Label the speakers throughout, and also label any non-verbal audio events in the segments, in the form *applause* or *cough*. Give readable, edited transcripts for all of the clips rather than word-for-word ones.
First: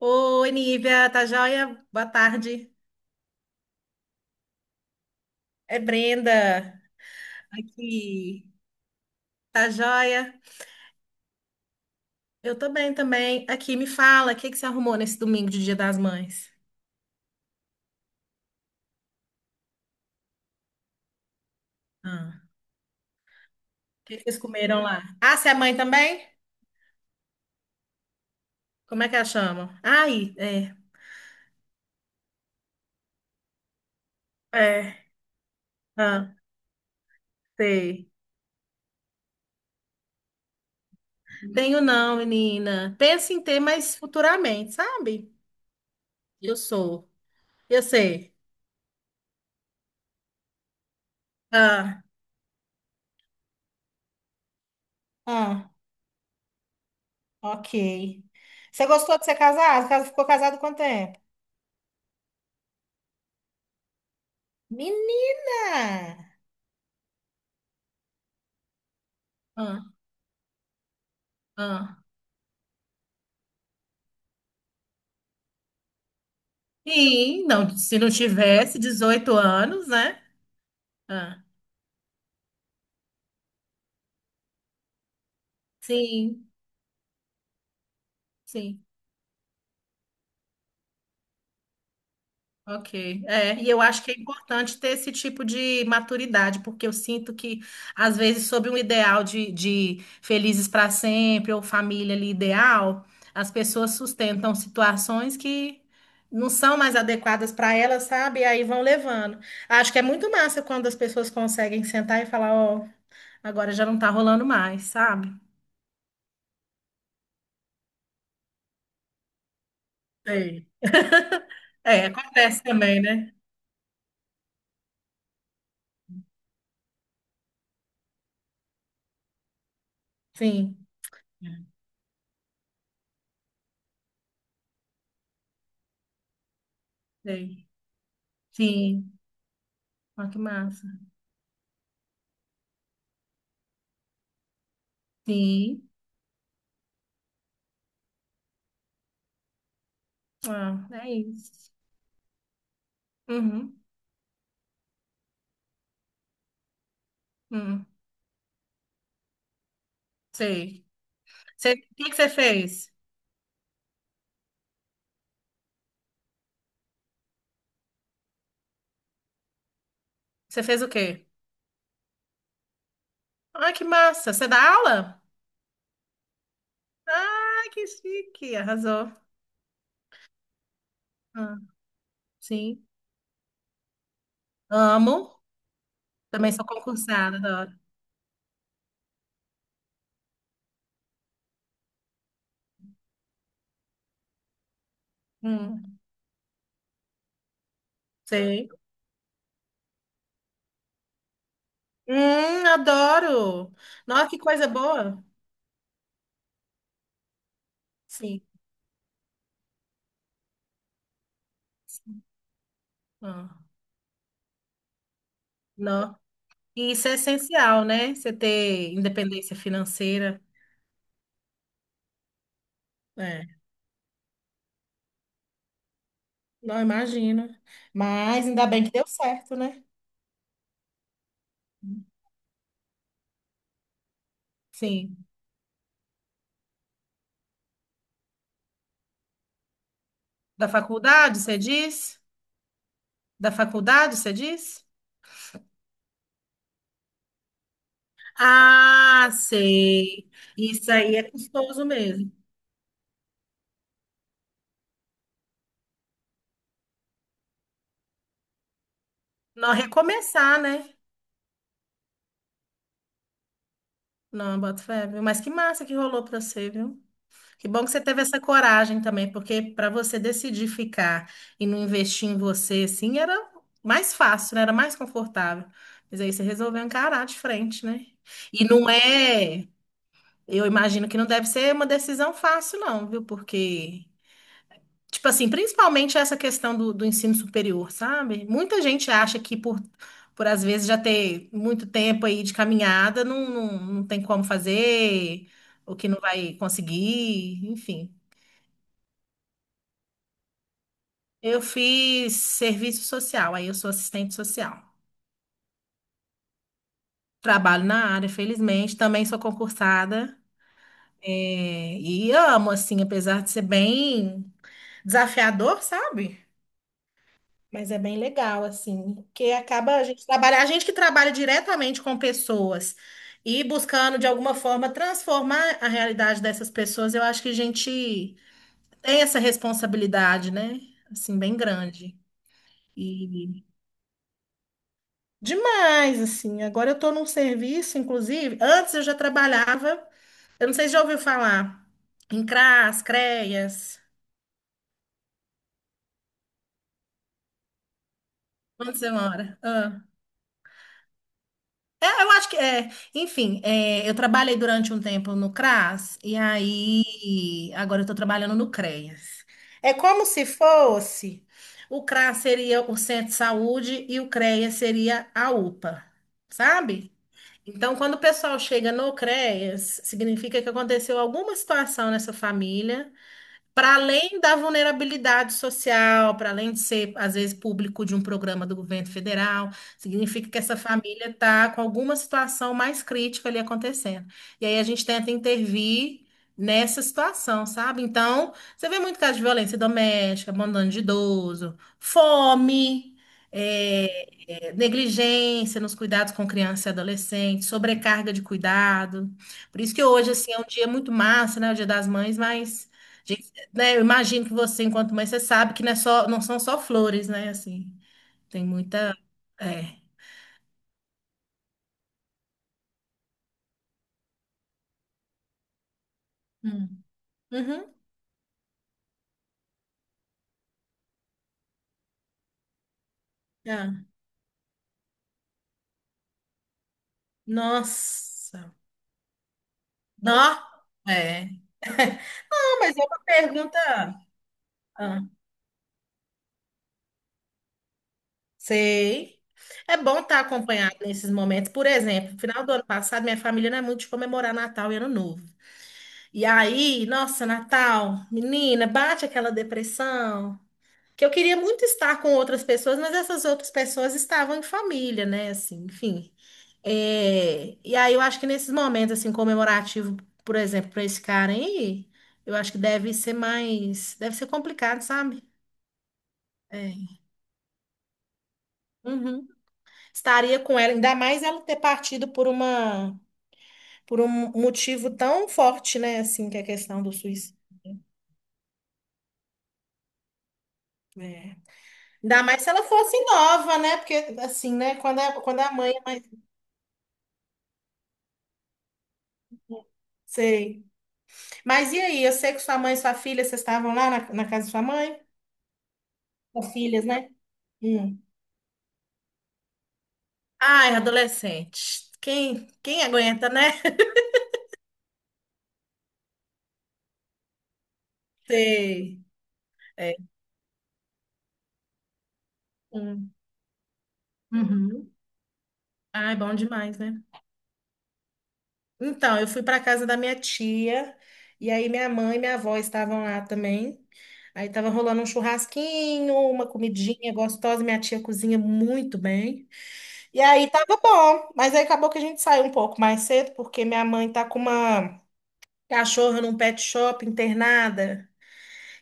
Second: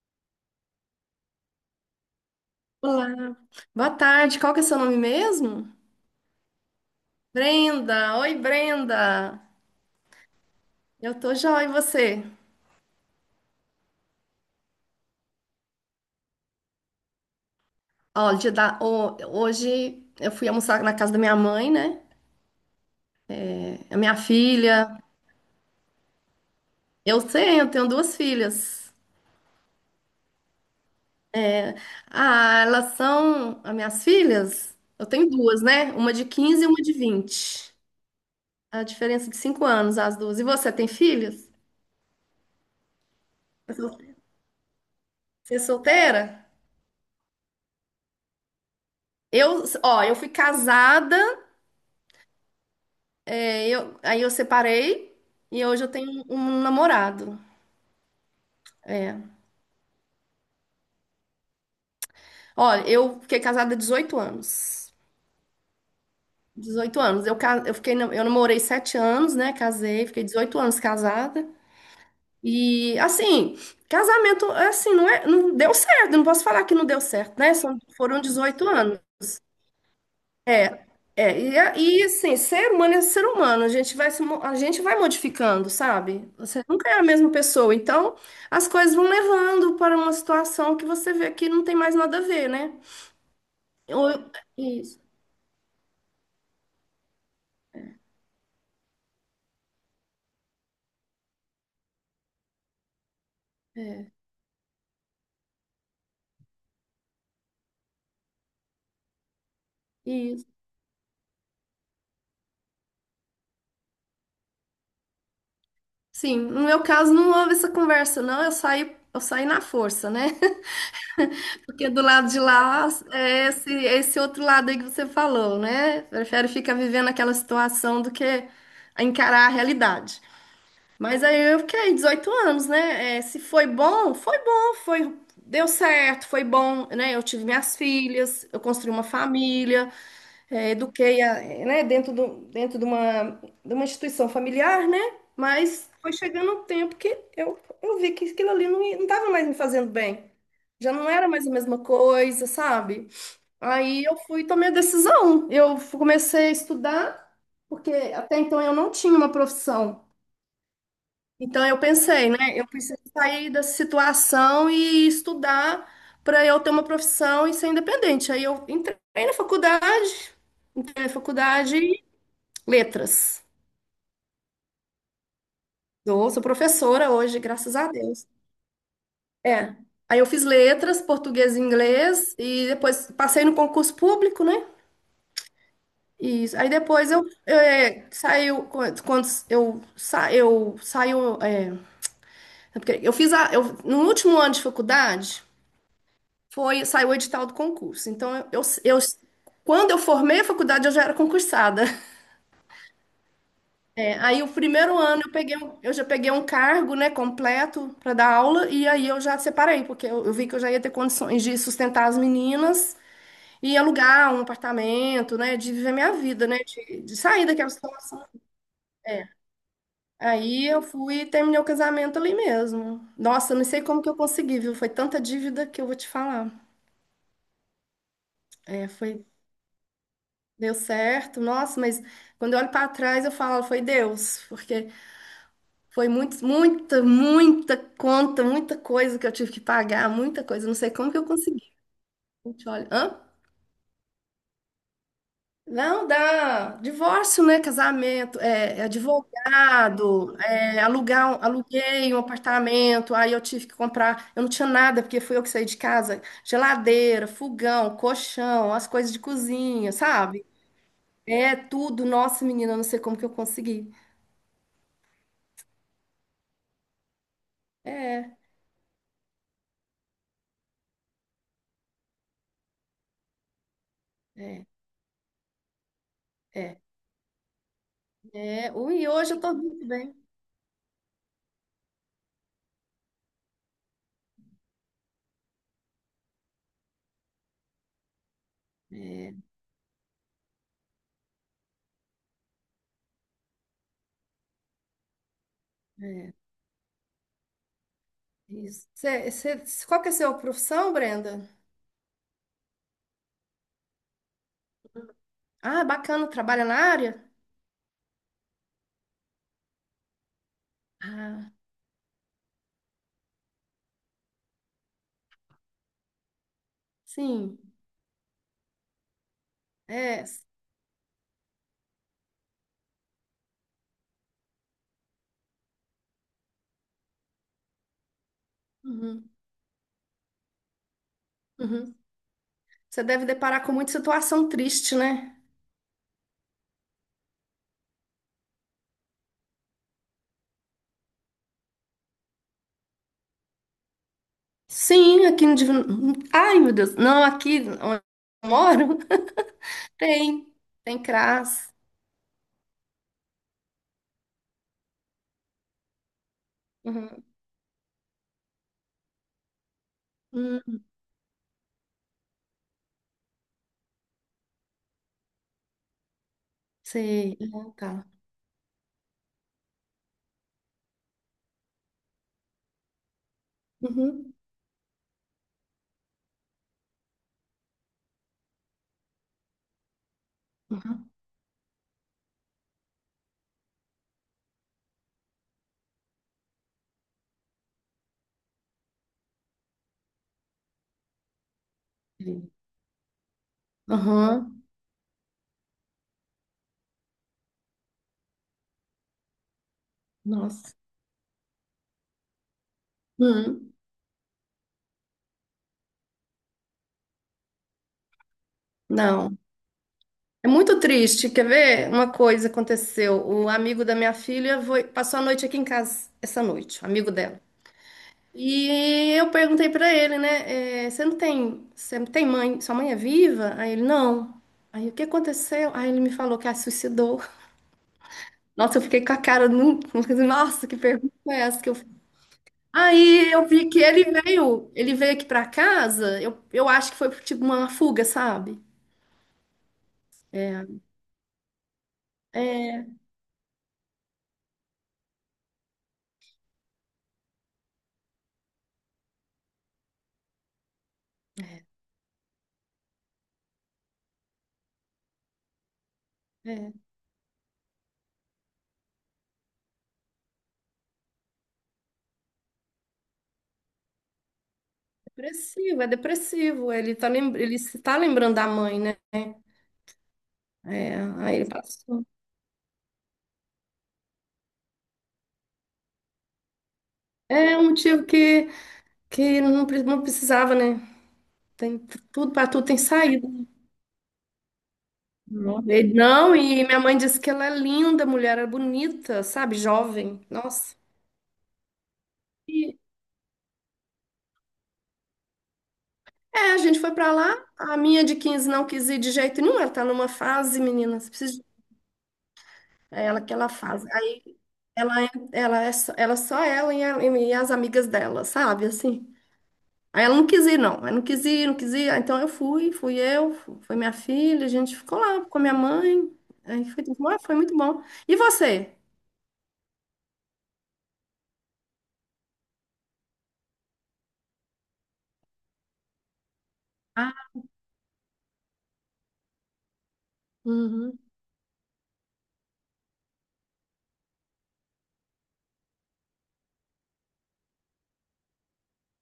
Speaker 1: Oi, Nívia, tá joia? Boa tarde.
Speaker 2: Olá, boa tarde. Qual que é seu nome mesmo?
Speaker 1: É Brenda
Speaker 2: Brenda. Oi,
Speaker 1: aqui.
Speaker 2: Brenda.
Speaker 1: Tá joia?
Speaker 2: Eu tô joia, e você?
Speaker 1: Eu tô bem também. Aqui, me fala, o que que você arrumou nesse domingo de Dia das Mães?
Speaker 2: Ó, hoje eu fui almoçar na casa da minha mãe, né?
Speaker 1: Ah,
Speaker 2: A
Speaker 1: o
Speaker 2: minha
Speaker 1: que que vocês comeram
Speaker 2: filha.
Speaker 1: lá? Ah, você é mãe também?
Speaker 2: Eu tenho duas filhas.
Speaker 1: Como é que ela chama? Ai, é.
Speaker 2: É. Ah, elas são as minhas filhas?
Speaker 1: É.
Speaker 2: Eu tenho duas, né? Uma de
Speaker 1: Ah,
Speaker 2: 15 e uma de 20.
Speaker 1: sei.
Speaker 2: A diferença de 5 anos, as duas. E você tem filhas?
Speaker 1: Tenho não, menina. Penso em ter, mas futuramente, sabe?
Speaker 2: Você é solteira?
Speaker 1: Eu sou. Eu sei.
Speaker 2: Ó, eu fui casada.
Speaker 1: Ah,
Speaker 2: Aí eu separei e
Speaker 1: ah,
Speaker 2: hoje eu tenho um namorado.
Speaker 1: ok. Você gostou
Speaker 2: É.
Speaker 1: de ser casado? Ficou casado quanto tempo?
Speaker 2: Olha, eu fiquei casada há 18 anos.
Speaker 1: Menina!
Speaker 2: 18 anos. Eu, ca- eu fiquei, na- eu namorei 7 anos, né?
Speaker 1: Ah,
Speaker 2: Casei, fiquei 18 anos casada.
Speaker 1: ah.
Speaker 2: E assim, casamento, assim, não é, não deu certo. Eu não posso falar que não deu certo,
Speaker 1: Sim,
Speaker 2: né?
Speaker 1: não,
Speaker 2: São,
Speaker 1: se não
Speaker 2: foram 18
Speaker 1: tivesse
Speaker 2: anos.
Speaker 1: 18 anos, né?
Speaker 2: É,
Speaker 1: Ah,
Speaker 2: e assim, ser humano é ser humano, a gente vai modificando, sabe?
Speaker 1: sim,
Speaker 2: Você nunca é a mesma pessoa, então as
Speaker 1: sim,
Speaker 2: coisas vão levando para uma situação que você vê que não tem mais nada a ver, né?
Speaker 1: ok. É, e eu acho que
Speaker 2: Ou,
Speaker 1: é importante ter
Speaker 2: isso,
Speaker 1: esse tipo de maturidade, porque eu sinto que, às vezes, sob um ideal de felizes para sempre ou família ali ideal, as pessoas sustentam situações que não são mais adequadas para elas, sabe? E aí vão levando. Acho que é muito
Speaker 2: isso.
Speaker 1: massa quando as pessoas conseguem sentar e falar, ó. Agora já não tá rolando mais, sabe?
Speaker 2: Sim, no meu caso não houve essa conversa, não, eu saí na força, né?
Speaker 1: Sei.
Speaker 2: *laughs* Porque do
Speaker 1: É,
Speaker 2: lado de
Speaker 1: acontece
Speaker 2: lá
Speaker 1: também, né?
Speaker 2: é esse, outro lado aí que você falou, né? Prefere ficar vivendo aquela situação do que encarar a realidade.
Speaker 1: Sim,
Speaker 2: Mas aí eu fiquei 18 anos, né? É, se foi bom, foi bom, deu certo, foi bom, né? Eu tive
Speaker 1: sei.
Speaker 2: minhas filhas, eu construí uma
Speaker 1: Sim.
Speaker 2: família,
Speaker 1: Olha que
Speaker 2: é,
Speaker 1: massa.
Speaker 2: eduquei, é, né? Dentro de uma instituição familiar, né?
Speaker 1: Sim.
Speaker 2: Mas foi chegando um tempo que eu vi que aquilo ali não estava mais me fazendo bem.
Speaker 1: Ah,
Speaker 2: Já não
Speaker 1: é
Speaker 2: era mais a
Speaker 1: isso.
Speaker 2: mesma coisa, sabe?
Speaker 1: Uhum.
Speaker 2: Aí eu fui e tomei a decisão. Comecei a estudar,
Speaker 1: Uhum.
Speaker 2: porque até então eu não tinha uma profissão.
Speaker 1: Sei.
Speaker 2: Então
Speaker 1: Você-
Speaker 2: eu
Speaker 1: o que que você
Speaker 2: pensei, né? Eu
Speaker 1: fez?
Speaker 2: preciso sair dessa situação e estudar para eu ter uma profissão e ser independente. Aí eu entrei na faculdade,
Speaker 1: Você fez o
Speaker 2: entrei na
Speaker 1: quê?
Speaker 2: faculdade e letras.
Speaker 1: Ah, que massa. Você dá aula?
Speaker 2: Sou professora hoje,
Speaker 1: Ah,
Speaker 2: graças
Speaker 1: que
Speaker 2: a Deus.
Speaker 1: chique. Arrasou.
Speaker 2: É. Aí eu fiz letras, português
Speaker 1: Ah,
Speaker 2: e inglês e
Speaker 1: sim.
Speaker 2: depois passei no concurso público, né?
Speaker 1: Amo.
Speaker 2: E
Speaker 1: Também sou
Speaker 2: aí depois
Speaker 1: concursada, adoro.
Speaker 2: saiu quando eu saiu é porque eu fiz no último ano de faculdade.
Speaker 1: Hum,
Speaker 2: Saiu o edital do concurso. Então,
Speaker 1: sei.
Speaker 2: quando eu formei a faculdade, eu já era concursada. *laughs*
Speaker 1: Adoro.
Speaker 2: É,
Speaker 1: Nossa, que
Speaker 2: aí, o
Speaker 1: coisa
Speaker 2: primeiro ano,
Speaker 1: boa.
Speaker 2: eu já peguei um cargo, né, completo para dar
Speaker 1: Sim.
Speaker 2: aula, e aí eu já separei, porque eu vi que eu já ia ter condições de sustentar as meninas
Speaker 1: Ah,
Speaker 2: e alugar um apartamento, né, de viver minha
Speaker 1: nó.
Speaker 2: vida, né,
Speaker 1: E
Speaker 2: de,
Speaker 1: isso é
Speaker 2: de sair daquela
Speaker 1: essencial, né?
Speaker 2: situação.
Speaker 1: Você ter
Speaker 2: É.
Speaker 1: independência financeira.
Speaker 2: Aí eu fui e terminei o casamento ali mesmo. Nossa,
Speaker 1: É,
Speaker 2: eu não sei como que eu consegui, viu? Foi tanta dívida que eu vou te falar.
Speaker 1: não imagino. Mas ainda bem
Speaker 2: É,
Speaker 1: que deu
Speaker 2: foi
Speaker 1: certo, né?
Speaker 2: Deu certo, nossa, mas quando eu olho para trás eu falo, foi Deus, porque
Speaker 1: Sim.
Speaker 2: foi muito, muita, muita conta, muita coisa que eu tive que pagar, muita coisa,
Speaker 1: Da
Speaker 2: não sei como que eu
Speaker 1: faculdade, você
Speaker 2: consegui.
Speaker 1: diz?
Speaker 2: A gente olha, hã?
Speaker 1: Da faculdade, você diz?
Speaker 2: Não, dá divórcio, né? Casamento, é
Speaker 1: Ah, sei.
Speaker 2: advogado, é,
Speaker 1: Isso aí é custoso
Speaker 2: aluguei um
Speaker 1: mesmo.
Speaker 2: apartamento, aí eu tive que comprar, eu não tinha nada, porque fui eu que saí de casa, geladeira, fogão, colchão, as coisas de
Speaker 1: Não
Speaker 2: cozinha, sabe?
Speaker 1: recomeçar, né?
Speaker 2: É tudo, nossa, menina, eu não sei como que eu consegui.
Speaker 1: Não, boto fé, viu? Mas que massa que rolou pra você, viu? Que bom que você teve
Speaker 2: É.
Speaker 1: essa coragem também, porque para você decidir ficar e não investir em você, assim, era mais fácil, né?
Speaker 2: É,
Speaker 1: Era mais confortável. Mas aí você
Speaker 2: é,
Speaker 1: resolveu encarar de frente, né? E
Speaker 2: é.
Speaker 1: não
Speaker 2: Ui, e hoje eu estou
Speaker 1: é,
Speaker 2: muito bem.
Speaker 1: eu imagino que não deve ser uma decisão fácil, não, viu? Porque, tipo assim, principalmente essa questão do, do ensino superior, sabe? Muita gente
Speaker 2: É,
Speaker 1: acha que por às vezes já ter muito tempo aí de caminhada, não, não, não tem como fazer, ou que não
Speaker 2: é,
Speaker 1: vai conseguir, enfim.
Speaker 2: isso. Qual que é a sua profissão, Brenda?
Speaker 1: Eu fiz serviço social, aí eu sou assistente social.
Speaker 2: Ah, bacana, trabalha na área?
Speaker 1: Trabalho na área, felizmente, também sou concursada,
Speaker 2: Ah,
Speaker 1: é, e amo, assim, apesar de ser bem desafiador, sabe?
Speaker 2: sim.
Speaker 1: Mas é bem legal, assim, porque acaba a gente
Speaker 2: É.
Speaker 1: trabalhar, a gente que trabalha diretamente com pessoas e buscando, de alguma forma, transformar a realidade dessas pessoas, eu acho que a gente tem
Speaker 2: Uhum,
Speaker 1: essa responsabilidade, né? Assim, bem
Speaker 2: uhum.
Speaker 1: grande.
Speaker 2: Você deve deparar com muita situação triste, né?
Speaker 1: Demais, assim. Agora eu estou num serviço, inclusive. Antes eu já trabalhava, eu não sei se já ouviu falar, em CRAS, CREAS.
Speaker 2: Sim, aqui no Divino. Ai, meu Deus. Não, aqui onde eu
Speaker 1: Onde
Speaker 2: moro
Speaker 1: você mora?
Speaker 2: *laughs*
Speaker 1: Ah.
Speaker 2: tem. Tem CRAS.
Speaker 1: É, eu acho que é. Enfim, é, eu trabalhei durante um tempo no CRAS e
Speaker 2: Uhum.
Speaker 1: aí agora eu estou trabalhando no CREAS. É como se
Speaker 2: Hum,
Speaker 1: fosse o CRAS seria o centro de saúde e o CREAS seria a UPA, sabe?
Speaker 2: sei. Ah,
Speaker 1: Então,
Speaker 2: tá.
Speaker 1: quando o pessoal chega no CREAS, significa que aconteceu alguma situação nessa família para
Speaker 2: Uhum.
Speaker 1: além da vulnerabilidade social, para além de ser, às vezes, público de um programa do governo federal, significa que essa família está com alguma situação mais crítica ali acontecendo. E aí a gente tenta intervir nessa situação, sabe? Então, você vê muito caso de violência doméstica, abandono de idoso,
Speaker 2: Uhum.
Speaker 1: fome. É,
Speaker 2: Uhum.
Speaker 1: é, negligência nos cuidados com criança e adolescente, sobrecarga de cuidado. Por isso que hoje, assim, é um
Speaker 2: Nossa.
Speaker 1: dia muito massa, né? O Dia das Mães, mas
Speaker 2: Uhum.
Speaker 1: né, eu imagino que você, enquanto mãe, você sabe que não é só, não são só flores, né? Assim, tem muita.
Speaker 2: Não.
Speaker 1: É.
Speaker 2: É muito triste. Quer ver? Uma coisa aconteceu. O amigo da minha filha passou a noite aqui em casa, essa noite, o
Speaker 1: Hum.
Speaker 2: amigo dela.
Speaker 1: Uhum.
Speaker 2: E eu perguntei pra ele, né? Você não tem, você não tem mãe? Sua mãe é viva? Aí ele,
Speaker 1: Ah,
Speaker 2: não. Aí o que aconteceu? Aí ele me falou que a suicidou.
Speaker 1: nossa.
Speaker 2: Nossa, eu fiquei com a cara, *laughs*
Speaker 1: Nó.
Speaker 2: nossa, que pergunta é
Speaker 1: É.
Speaker 2: essa que eu fiz?
Speaker 1: Não, mas é uma
Speaker 2: Aí eu vi que ele
Speaker 1: pergunta.
Speaker 2: veio, ele veio
Speaker 1: Ah,
Speaker 2: aqui pra casa. Eu acho que foi tipo uma fuga, sabe?
Speaker 1: sei. É bom estar
Speaker 2: É,
Speaker 1: acompanhado nesses momentos. Por exemplo, no final do ano
Speaker 2: é.
Speaker 1: passado, minha família não é muito de comemorar Natal e Ano Novo. E aí, nossa, Natal, menina, bate aquela depressão. Que eu queria muito estar com outras pessoas, mas essas outras pessoas estavam em família, né? Assim, enfim.
Speaker 2: É.
Speaker 1: É, e aí eu acho que nesses momentos assim comemorativo, por exemplo, para esse cara aí, eu acho que deve ser mais, deve ser complicado, sabe?
Speaker 2: Depressivo, é depressivo.
Speaker 1: É.
Speaker 2: Ele se tá lembrando da mãe, né?
Speaker 1: Uhum. Estaria com ela,
Speaker 2: É,
Speaker 1: ainda
Speaker 2: aí
Speaker 1: mais
Speaker 2: ele
Speaker 1: ela ter
Speaker 2: passou.
Speaker 1: partido por uma, por um motivo tão forte, né? Assim, que é a questão do suicídio.
Speaker 2: É um motivo que não precisava, né?
Speaker 1: É.
Speaker 2: Tudo
Speaker 1: Ainda
Speaker 2: para
Speaker 1: mais
Speaker 2: tudo
Speaker 1: se
Speaker 2: tem
Speaker 1: ela fosse
Speaker 2: saída.
Speaker 1: nova, né? Porque assim, né? Quando a, quando
Speaker 2: Não,
Speaker 1: é a mãe é mais,
Speaker 2: Não, e minha mãe disse que ela é linda, mulher, é bonita, sabe? Jovem. Nossa.
Speaker 1: sei. Mas e aí? Eu sei que sua
Speaker 2: E,
Speaker 1: mãe e sua filha, vocês estavam lá na, na casa de sua mãe?
Speaker 2: a
Speaker 1: Suas
Speaker 2: gente foi
Speaker 1: filhas,
Speaker 2: para
Speaker 1: né?
Speaker 2: lá. A minha de
Speaker 1: Hum.
Speaker 2: 15 não quis ir de jeito nenhum. Ela tá numa fase,
Speaker 1: Ai,
Speaker 2: menina. Você precisa.
Speaker 1: adolescente. Quem, quem
Speaker 2: É ela que
Speaker 1: aguenta,
Speaker 2: ela
Speaker 1: né?
Speaker 2: faz.
Speaker 1: *laughs*
Speaker 2: Aí ela é só ela e as amigas dela, sabe? Assim.
Speaker 1: Sei.
Speaker 2: Aí ela
Speaker 1: É.
Speaker 2: não quis ir, não. Aí não quis ir, não quis ir. Aí então eu fui,
Speaker 1: Hum.
Speaker 2: foi minha filha, a gente ficou
Speaker 1: Uhum.
Speaker 2: lá com a minha mãe.
Speaker 1: Ai, bom
Speaker 2: Aí foi, tudo
Speaker 1: demais,
Speaker 2: bom,
Speaker 1: né?
Speaker 2: foi muito bom. E você?
Speaker 1: Então, eu fui para casa da minha tia, e aí minha mãe e minha avó estavam lá também. Aí tava rolando um churrasquinho, uma
Speaker 2: Ah,
Speaker 1: comidinha gostosa, minha tia cozinha muito bem. E aí tava
Speaker 2: uhum.
Speaker 1: bom, mas aí acabou que a gente saiu um pouco mais cedo, porque minha mãe tá com uma cachorro num pet shop, internada.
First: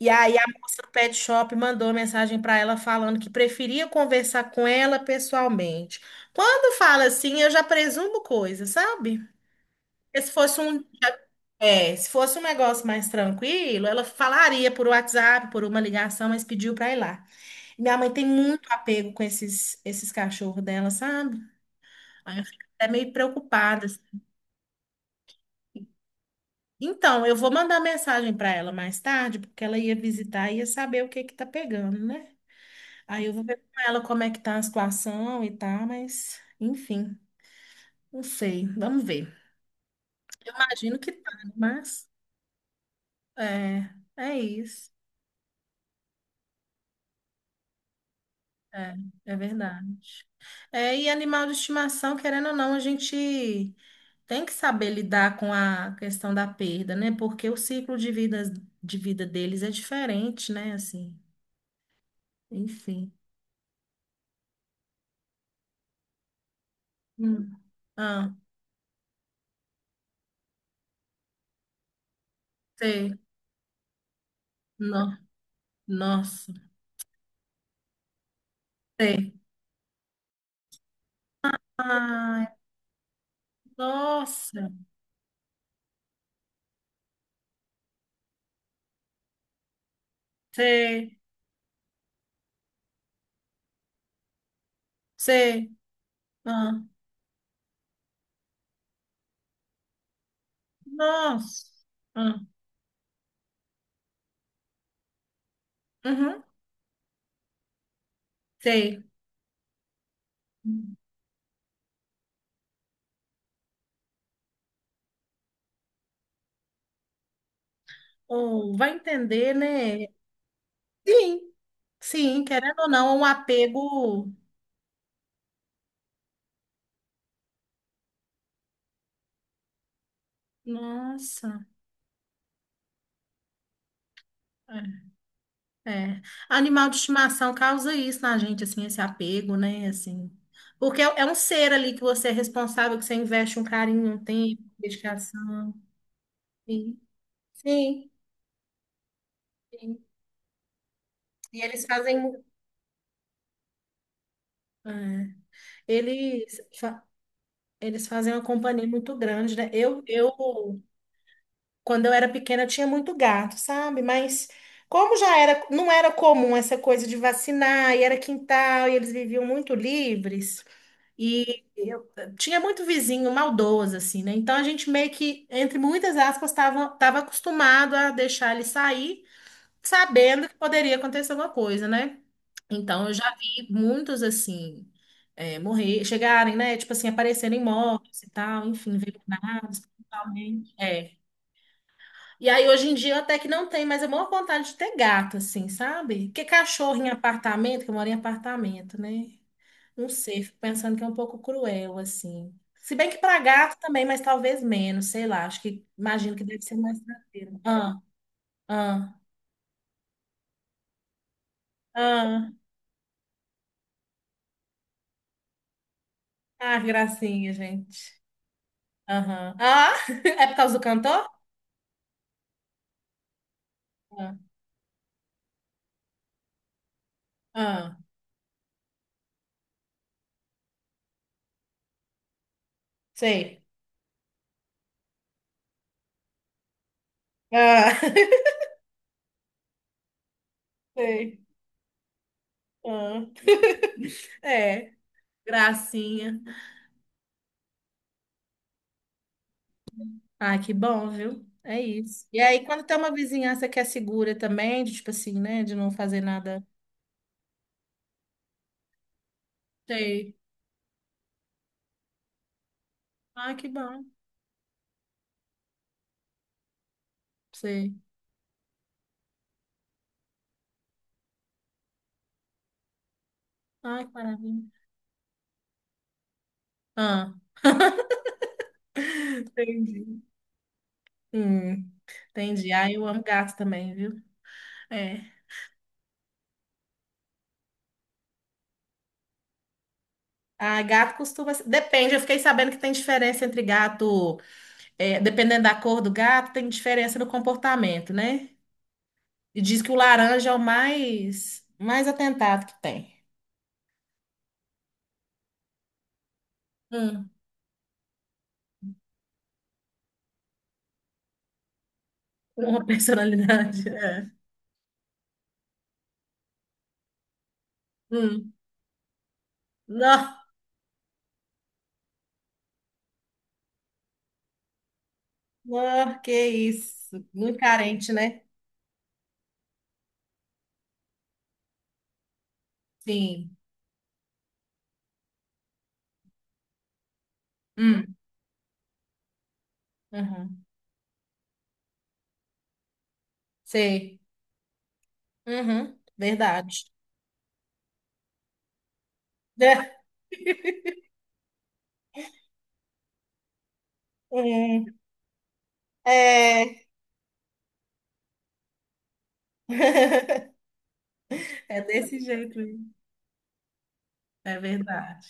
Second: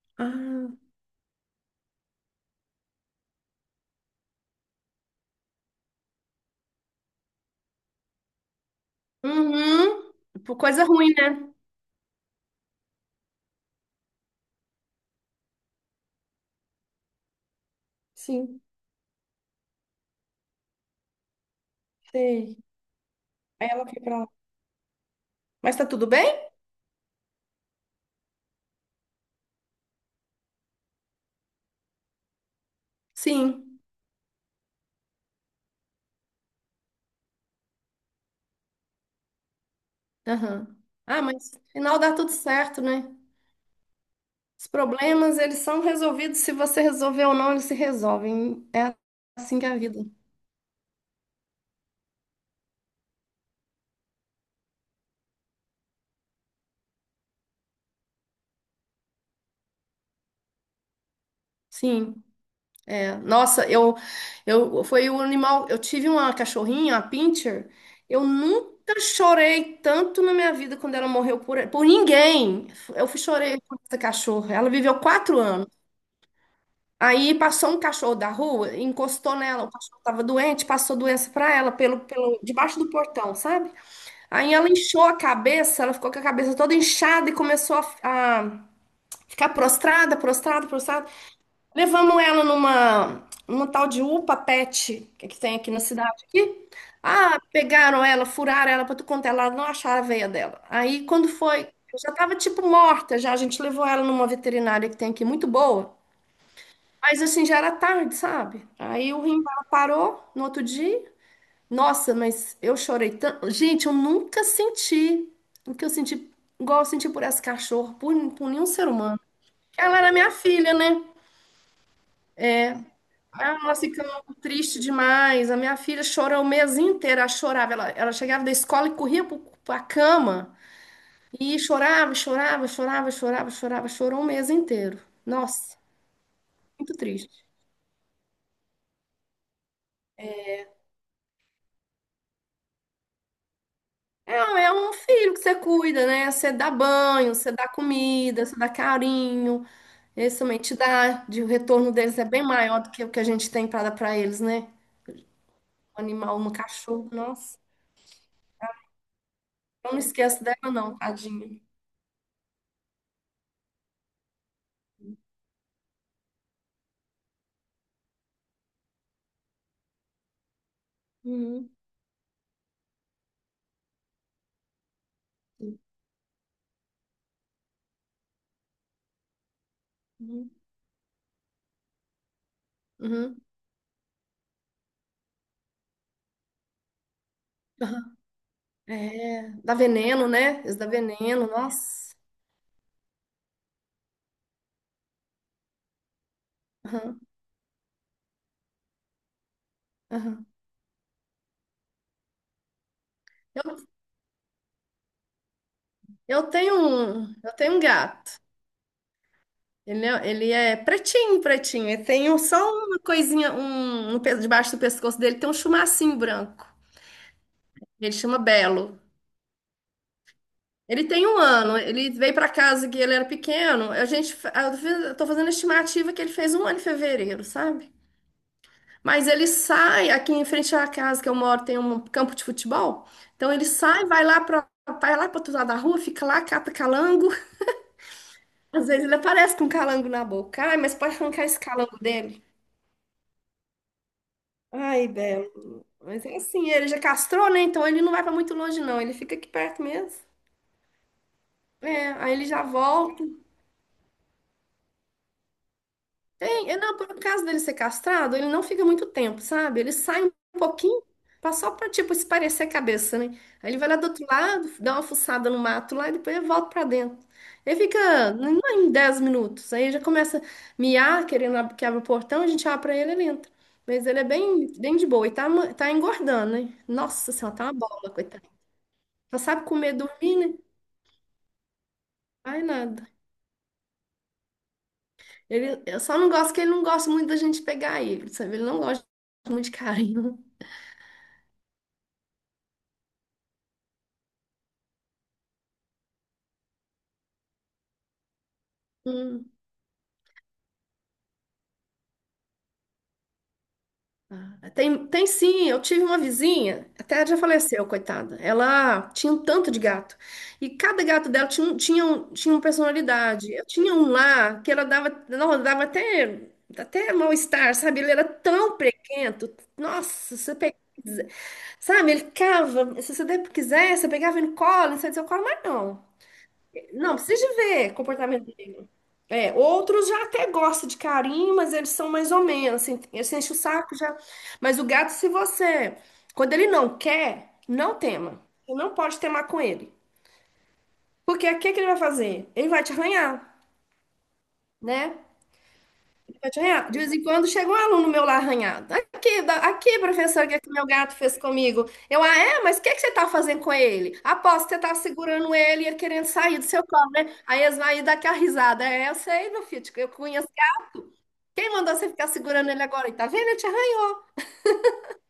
Speaker 1: E aí a
Speaker 2: Ah,
Speaker 1: moça do pet shop mandou mensagem para ela falando que preferia conversar com ela pessoalmente. Quando fala assim, eu já presumo coisa, sabe?
Speaker 2: uhum.
Speaker 1: Porque se
Speaker 2: Por
Speaker 1: fosse um,
Speaker 2: coisa ruim, né?
Speaker 1: é, se fosse um negócio mais tranquilo, ela falaria por WhatsApp, por uma ligação, mas pediu para ir lá. Minha mãe tem
Speaker 2: Sim,
Speaker 1: muito apego com esses, esses cachorros dela, sabe? Aí eu
Speaker 2: sei.
Speaker 1: fico até meio
Speaker 2: Aí ela
Speaker 1: preocupada,
Speaker 2: foi pra lá. Mas tá tudo bem?
Speaker 1: então, eu vou mandar mensagem para ela mais tarde, porque ela ia visitar e ia saber o que que tá pegando, né? Aí eu vou ver com
Speaker 2: Sim.
Speaker 1: ela como é que tá a situação e tal, mas enfim, não sei, vamos ver.
Speaker 2: Aham.
Speaker 1: Imagino que
Speaker 2: Ah,
Speaker 1: tá, né?
Speaker 2: mas no final
Speaker 1: Mas
Speaker 2: dá tudo certo, né?
Speaker 1: é, é
Speaker 2: Os
Speaker 1: isso.
Speaker 2: problemas, eles são resolvidos. Se você resolver ou não, eles se resolvem.
Speaker 1: É,
Speaker 2: É
Speaker 1: é
Speaker 2: assim que é a vida.
Speaker 1: verdade. É, e animal de estimação, querendo ou não, a gente tem que saber lidar com a questão da perda, né? Porque o ciclo de vida deles é diferente, né? Assim,
Speaker 2: Sim.
Speaker 1: enfim.
Speaker 2: Nossa, eu foi o animal. Eu tive uma cachorrinha, a
Speaker 1: Hum.
Speaker 2: pincher. Eu
Speaker 1: Ah.
Speaker 2: nunca chorei tanto na minha vida quando ela morreu por ninguém. Eu
Speaker 1: Sei.
Speaker 2: fui chorei por essa cachorra. Ela viveu
Speaker 1: No,
Speaker 2: 4 anos.
Speaker 1: nossa.
Speaker 2: Aí passou um cachorro da rua,
Speaker 1: Sei.
Speaker 2: encostou nela. O cachorro estava doente, passou doença para ela pelo
Speaker 1: Ai,
Speaker 2: debaixo do portão, sabe? Aí ela
Speaker 1: nossa.
Speaker 2: inchou a cabeça, ela ficou com a cabeça toda inchada e começou a ficar prostrada, prostrada, prostrada.
Speaker 1: Sei.
Speaker 2: Levamos ela numa tal de UPA Pet, que tem
Speaker 1: Sei.
Speaker 2: aqui na cidade aqui.
Speaker 1: Ah,
Speaker 2: Ah, pegaram ela, furaram ela para tu contar, ela não acharam a veia dela. Aí quando foi,
Speaker 1: nossa.
Speaker 2: eu já tava
Speaker 1: Ah,
Speaker 2: tipo morta, já a gente levou ela numa veterinária que tem aqui muito boa.
Speaker 1: uhum.
Speaker 2: Mas assim já era tarde, sabe?
Speaker 1: Sei.
Speaker 2: Aí o rim dela parou no outro dia. Nossa, mas eu chorei tanto. Gente, eu nunca senti o que eu senti, igual eu senti por essa cachorra, por nenhum
Speaker 1: Ou
Speaker 2: ser
Speaker 1: vai
Speaker 2: humano.
Speaker 1: entender,
Speaker 2: Ela
Speaker 1: né?
Speaker 2: era minha filha, né?
Speaker 1: Sim. Sim, querendo ou não, é um
Speaker 2: Ah, nós ficamos
Speaker 1: apego.
Speaker 2: tristes demais. A minha filha chorou o mês inteiro, ela chorava. Ela chegava da escola e corria para a cama
Speaker 1: Nossa.
Speaker 2: e chorava, chorava, chorava, chorava, chorava, chorou um mês inteiro. Nossa,
Speaker 1: É. É. Animal
Speaker 2: muito
Speaker 1: de
Speaker 2: triste.
Speaker 1: estimação causa isso na gente, assim, esse apego, né? Assim. Porque é é um ser ali que você é responsável, que você investe um carinho, um
Speaker 2: É,
Speaker 1: tempo,
Speaker 2: é um filho que você
Speaker 1: dedicação.
Speaker 2: cuida, né? Você dá
Speaker 1: Sim.
Speaker 2: banho, você dá
Speaker 1: Sim.
Speaker 2: comida, você dá carinho.
Speaker 1: Sim.
Speaker 2: Esse também te dá, o
Speaker 1: E eles
Speaker 2: retorno
Speaker 1: fazem.
Speaker 2: deles é bem maior do que o que a gente tem para dar para eles, né?
Speaker 1: É.
Speaker 2: Um animal, um
Speaker 1: Eles, fa-
Speaker 2: cachorro, nossa.
Speaker 1: eles fazem uma companhia muito grande, né?
Speaker 2: Eu não
Speaker 1: Eu
Speaker 2: esqueço dela, não, tadinha.
Speaker 1: quando eu era pequena, eu tinha muito gato, sabe? Mas como já era, não era comum essa coisa de vacinar, e era quintal, e eles viviam muito livres, e
Speaker 2: Uhum.
Speaker 1: eu tinha muito vizinho maldoso, assim, né? Então a gente meio que, entre muitas aspas, estava tava acostumado a deixar ele sair, sabendo
Speaker 2: Uhum.
Speaker 1: que poderia acontecer alguma coisa, né? Então, eu já
Speaker 2: Uhum.
Speaker 1: vi muitos, assim, é, morrer, chegarem, né? Tipo assim, aparecerem
Speaker 2: Aham.
Speaker 1: mortos e tal, enfim,
Speaker 2: É, dá
Speaker 1: veiculados,
Speaker 2: veneno, né?
Speaker 1: principalmente.
Speaker 2: Isso dá
Speaker 1: É.
Speaker 2: veneno, nossa.
Speaker 1: E aí, hoje em dia, até que não tem, mas é maior vontade de ter gato, assim, sabe? Porque cachorro em
Speaker 2: Aham,
Speaker 1: apartamento, que eu moro em apartamento, né? Não sei,
Speaker 2: aham.
Speaker 1: fico pensando que é um pouco cruel, assim. Se bem que para
Speaker 2: Eu,
Speaker 1: gato também, mas talvez menos, sei lá. Acho que, imagino que
Speaker 2: eu
Speaker 1: deve
Speaker 2: tenho
Speaker 1: ser mais
Speaker 2: um, eu
Speaker 1: tranquilo.
Speaker 2: tenho um
Speaker 1: Ah,
Speaker 2: gato.
Speaker 1: ah,
Speaker 2: Ele é pretinho, pretinho.
Speaker 1: ah.
Speaker 2: Só uma coisinha, debaixo do pescoço dele tem um chumacinho branco.
Speaker 1: Ah, que gracinha,
Speaker 2: Ele
Speaker 1: gente.
Speaker 2: chama Belo.
Speaker 1: Aham. Ah, *laughs* é por causa do
Speaker 2: Ele tem
Speaker 1: cantor?
Speaker 2: um ano. Ele veio para casa que ele era pequeno. A
Speaker 1: Ah,
Speaker 2: gente, fa- eu fiz- eu tô fazendo a estimativa que ele fez um ano em fevereiro, sabe?
Speaker 1: ah,
Speaker 2: Mas ele sai, aqui em frente à casa que eu moro tem um campo de futebol. Então
Speaker 1: sei.
Speaker 2: ele sai, vai lá para outro lado da rua, fica lá, cata calango. *laughs*
Speaker 1: Ah, *laughs*
Speaker 2: Às vezes ele aparece com um calango na boca. Ai, mas pode
Speaker 1: sei.
Speaker 2: arrancar esse calango dele.
Speaker 1: Ah, é,
Speaker 2: Ai, Belo. Mas é
Speaker 1: gracinha.
Speaker 2: assim, ele já castrou, né? Então ele não vai para muito longe, não. Ele fica aqui perto mesmo.
Speaker 1: Ah, que bom, viu? É
Speaker 2: É,
Speaker 1: isso.
Speaker 2: aí
Speaker 1: E
Speaker 2: ele já
Speaker 1: aí, quando tem uma
Speaker 2: volta.
Speaker 1: vizinhança que é segura também, de tipo assim, né? De não fazer
Speaker 2: É,
Speaker 1: nada.
Speaker 2: não, por causa dele ser castrado, ele não fica muito tempo, sabe? Ele sai um
Speaker 1: Sei.
Speaker 2: pouquinho, só pra, tipo, esparecer a cabeça, né?
Speaker 1: Ah, que
Speaker 2: Aí ele vai lá
Speaker 1: bom.
Speaker 2: do outro lado, dá uma fuçada no mato lá e depois ele volta pra dentro. Ele
Speaker 1: Sei.
Speaker 2: fica, não é em 10 minutos, aí já começa a miar, querendo que abra o portão, a gente abre pra ele, ele entra.
Speaker 1: Ah,
Speaker 2: Mas
Speaker 1: que
Speaker 2: ele é bem,
Speaker 1: maravilha.
Speaker 2: bem de boa e tá engordando, né? Nossa
Speaker 1: Ah,
Speaker 2: senhora, tá uma bola, coitado. Só sabe comer,
Speaker 1: entendi.
Speaker 2: dormir, né?
Speaker 1: Hum,
Speaker 2: Ai,
Speaker 1: entendi. Ah, eu
Speaker 2: nada.
Speaker 1: amo gato também, viu? É.
Speaker 2: Eu só não gosto que ele não gosta muito da gente pegar ele, sabe? Ele não gosta muito de carinho.
Speaker 1: Ah, gato costuma. Depende, eu fiquei sabendo que tem diferença entre gato. É, dependendo da cor do gato, tem diferença no comportamento, né?
Speaker 2: Hum.
Speaker 1: E diz que o laranja é o mais, mais atentado que tem.
Speaker 2: Ah, tem sim, eu tive uma vizinha, até
Speaker 1: Hum,
Speaker 2: já faleceu, coitada. Ela tinha um tanto de gato. E cada gato dela tinha uma
Speaker 1: Uma
Speaker 2: personalidade. Eu
Speaker 1: personalidade.
Speaker 2: tinha um
Speaker 1: É.
Speaker 2: lá que ela dava, não, dava até mal-estar, sabe? Ele era
Speaker 1: Hum.
Speaker 2: tão prequento.
Speaker 1: Não,
Speaker 2: Nossa, você pega, sabe? Ele cava, se você quiser, você pegava ele no colo, não sei se eu colo, mas não.
Speaker 1: não, que
Speaker 2: Não,
Speaker 1: isso.
Speaker 2: precisa de
Speaker 1: Muito
Speaker 2: ver
Speaker 1: carente, né?
Speaker 2: comportamento dele. É, outros já até gostam de carinho, mas eles são mais ou menos, assim, eles enchem o
Speaker 1: Sim.
Speaker 2: saco já. Mas o gato, se você, quando ele não quer, não
Speaker 1: Hum,
Speaker 2: tema. Você não pode temar com ele.
Speaker 1: uhum.
Speaker 2: Porque o que é que ele vai fazer? Ele vai te arranhar,
Speaker 1: Sei.
Speaker 2: né?
Speaker 1: Uhum,
Speaker 2: Pode
Speaker 1: verdade.
Speaker 2: arranhar. De vez em quando chega um aluno meu lá arranhado.
Speaker 1: *laughs*
Speaker 2: Aqui, da-
Speaker 1: É,
Speaker 2: aqui, professor, o que é que meu gato fez comigo? Ah, é? Mas o que é que você tá fazendo com ele? Aposto que você
Speaker 1: hum,
Speaker 2: tá segurando ele e ele querendo sair do seu
Speaker 1: é,
Speaker 2: colo, né? Aí eles vão aí dar aquela risada. É, eu sei, meu filho, eu conheço. Quem
Speaker 1: é
Speaker 2: mandou você
Speaker 1: desse
Speaker 2: ficar
Speaker 1: jeito
Speaker 2: segurando
Speaker 1: aí.
Speaker 2: ele agora? E tá vendo? Eu te arranhei.
Speaker 1: É verdade.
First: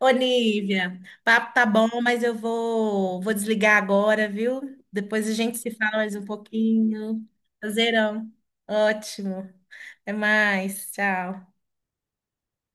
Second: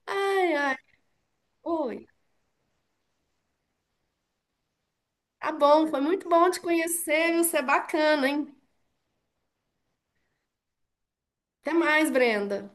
Speaker 1: Ô,
Speaker 2: Ai, ai,
Speaker 1: Nívia, papo tá bom,
Speaker 2: oi.
Speaker 1: mas eu vou desligar agora, viu? Depois a
Speaker 2: Tá
Speaker 1: gente se
Speaker 2: bom,
Speaker 1: fala
Speaker 2: foi
Speaker 1: mais um
Speaker 2: muito bom te
Speaker 1: pouquinho.
Speaker 2: conhecer, viu? Você é bacana,
Speaker 1: Prazerão.
Speaker 2: hein?
Speaker 1: Ótimo. Até mais, tchau.
Speaker 2: Até mais, Brenda.